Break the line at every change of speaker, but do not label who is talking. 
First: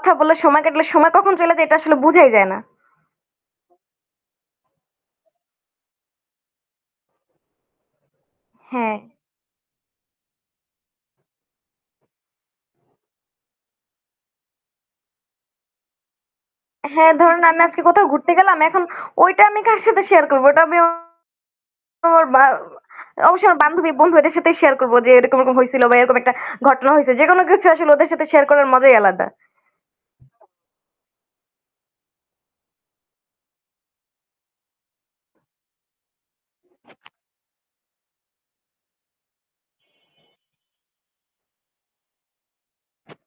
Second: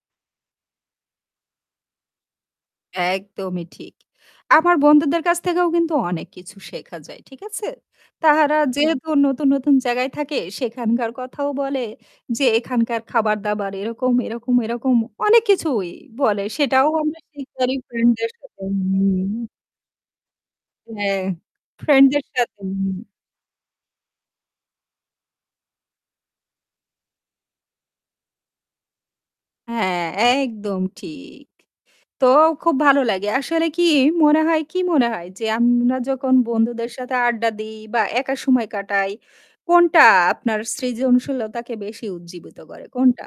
কথা বলে সময় কাটালে সময় কখন চইলে যায়, এটা আসলে বুঝাই যায় না।
একদমই ঠিক। আমার বন্ধুদের কাছ থেকেও কিন্তু অনেক কিছু শেখা যায়, ঠিক আছে? তাহারা
হ্যাঁ।
যেহেতু নতুন, নতুন জায়গায় থাকে, সেখানকার কথাও বলে যে, এখানকার খাবার দাবার এরকম, এরকম, এরকম। অনেক কিছুই বলে, সেটাও
হ্যাঁ,
আমরা শেয়ার
ধরুন আমি
করি
আজকে কোথাও
ফ্রেন্ডদের
ঘুরতে গেলাম,
সাথে,
এখন ওইটা
উমম।
আমি কার সাথে শেয়ার করব? ওটা আমি
হ্যাঁ, ফ্রেন্ডদের
...ওর বা
সাথে, হুম।
অবশ্যই আমার বান্ধবী, বন্ধু এদের সাথেই শেয়ার করবো যে, এরকম এরকম হইসিল বা এরকম একটা ঘটনা হইসে। যেকোনো কিছু আসলে ওদের সাথে শেয়ার করার মজাই আলাদা।
হ্যাঁ, একদম ঠিক। তো, খুব ভালো লাগে। আসলে কী, মনে হয়, কী মনে হয়? যে আমরা যখন বন্ধুদের সাথে আড্ডা দিই বা একা সময় কাটাই, কোনটা আপনার সৃজনশীলতাকে বেশি উজ্জীবিত করে? কোনটা?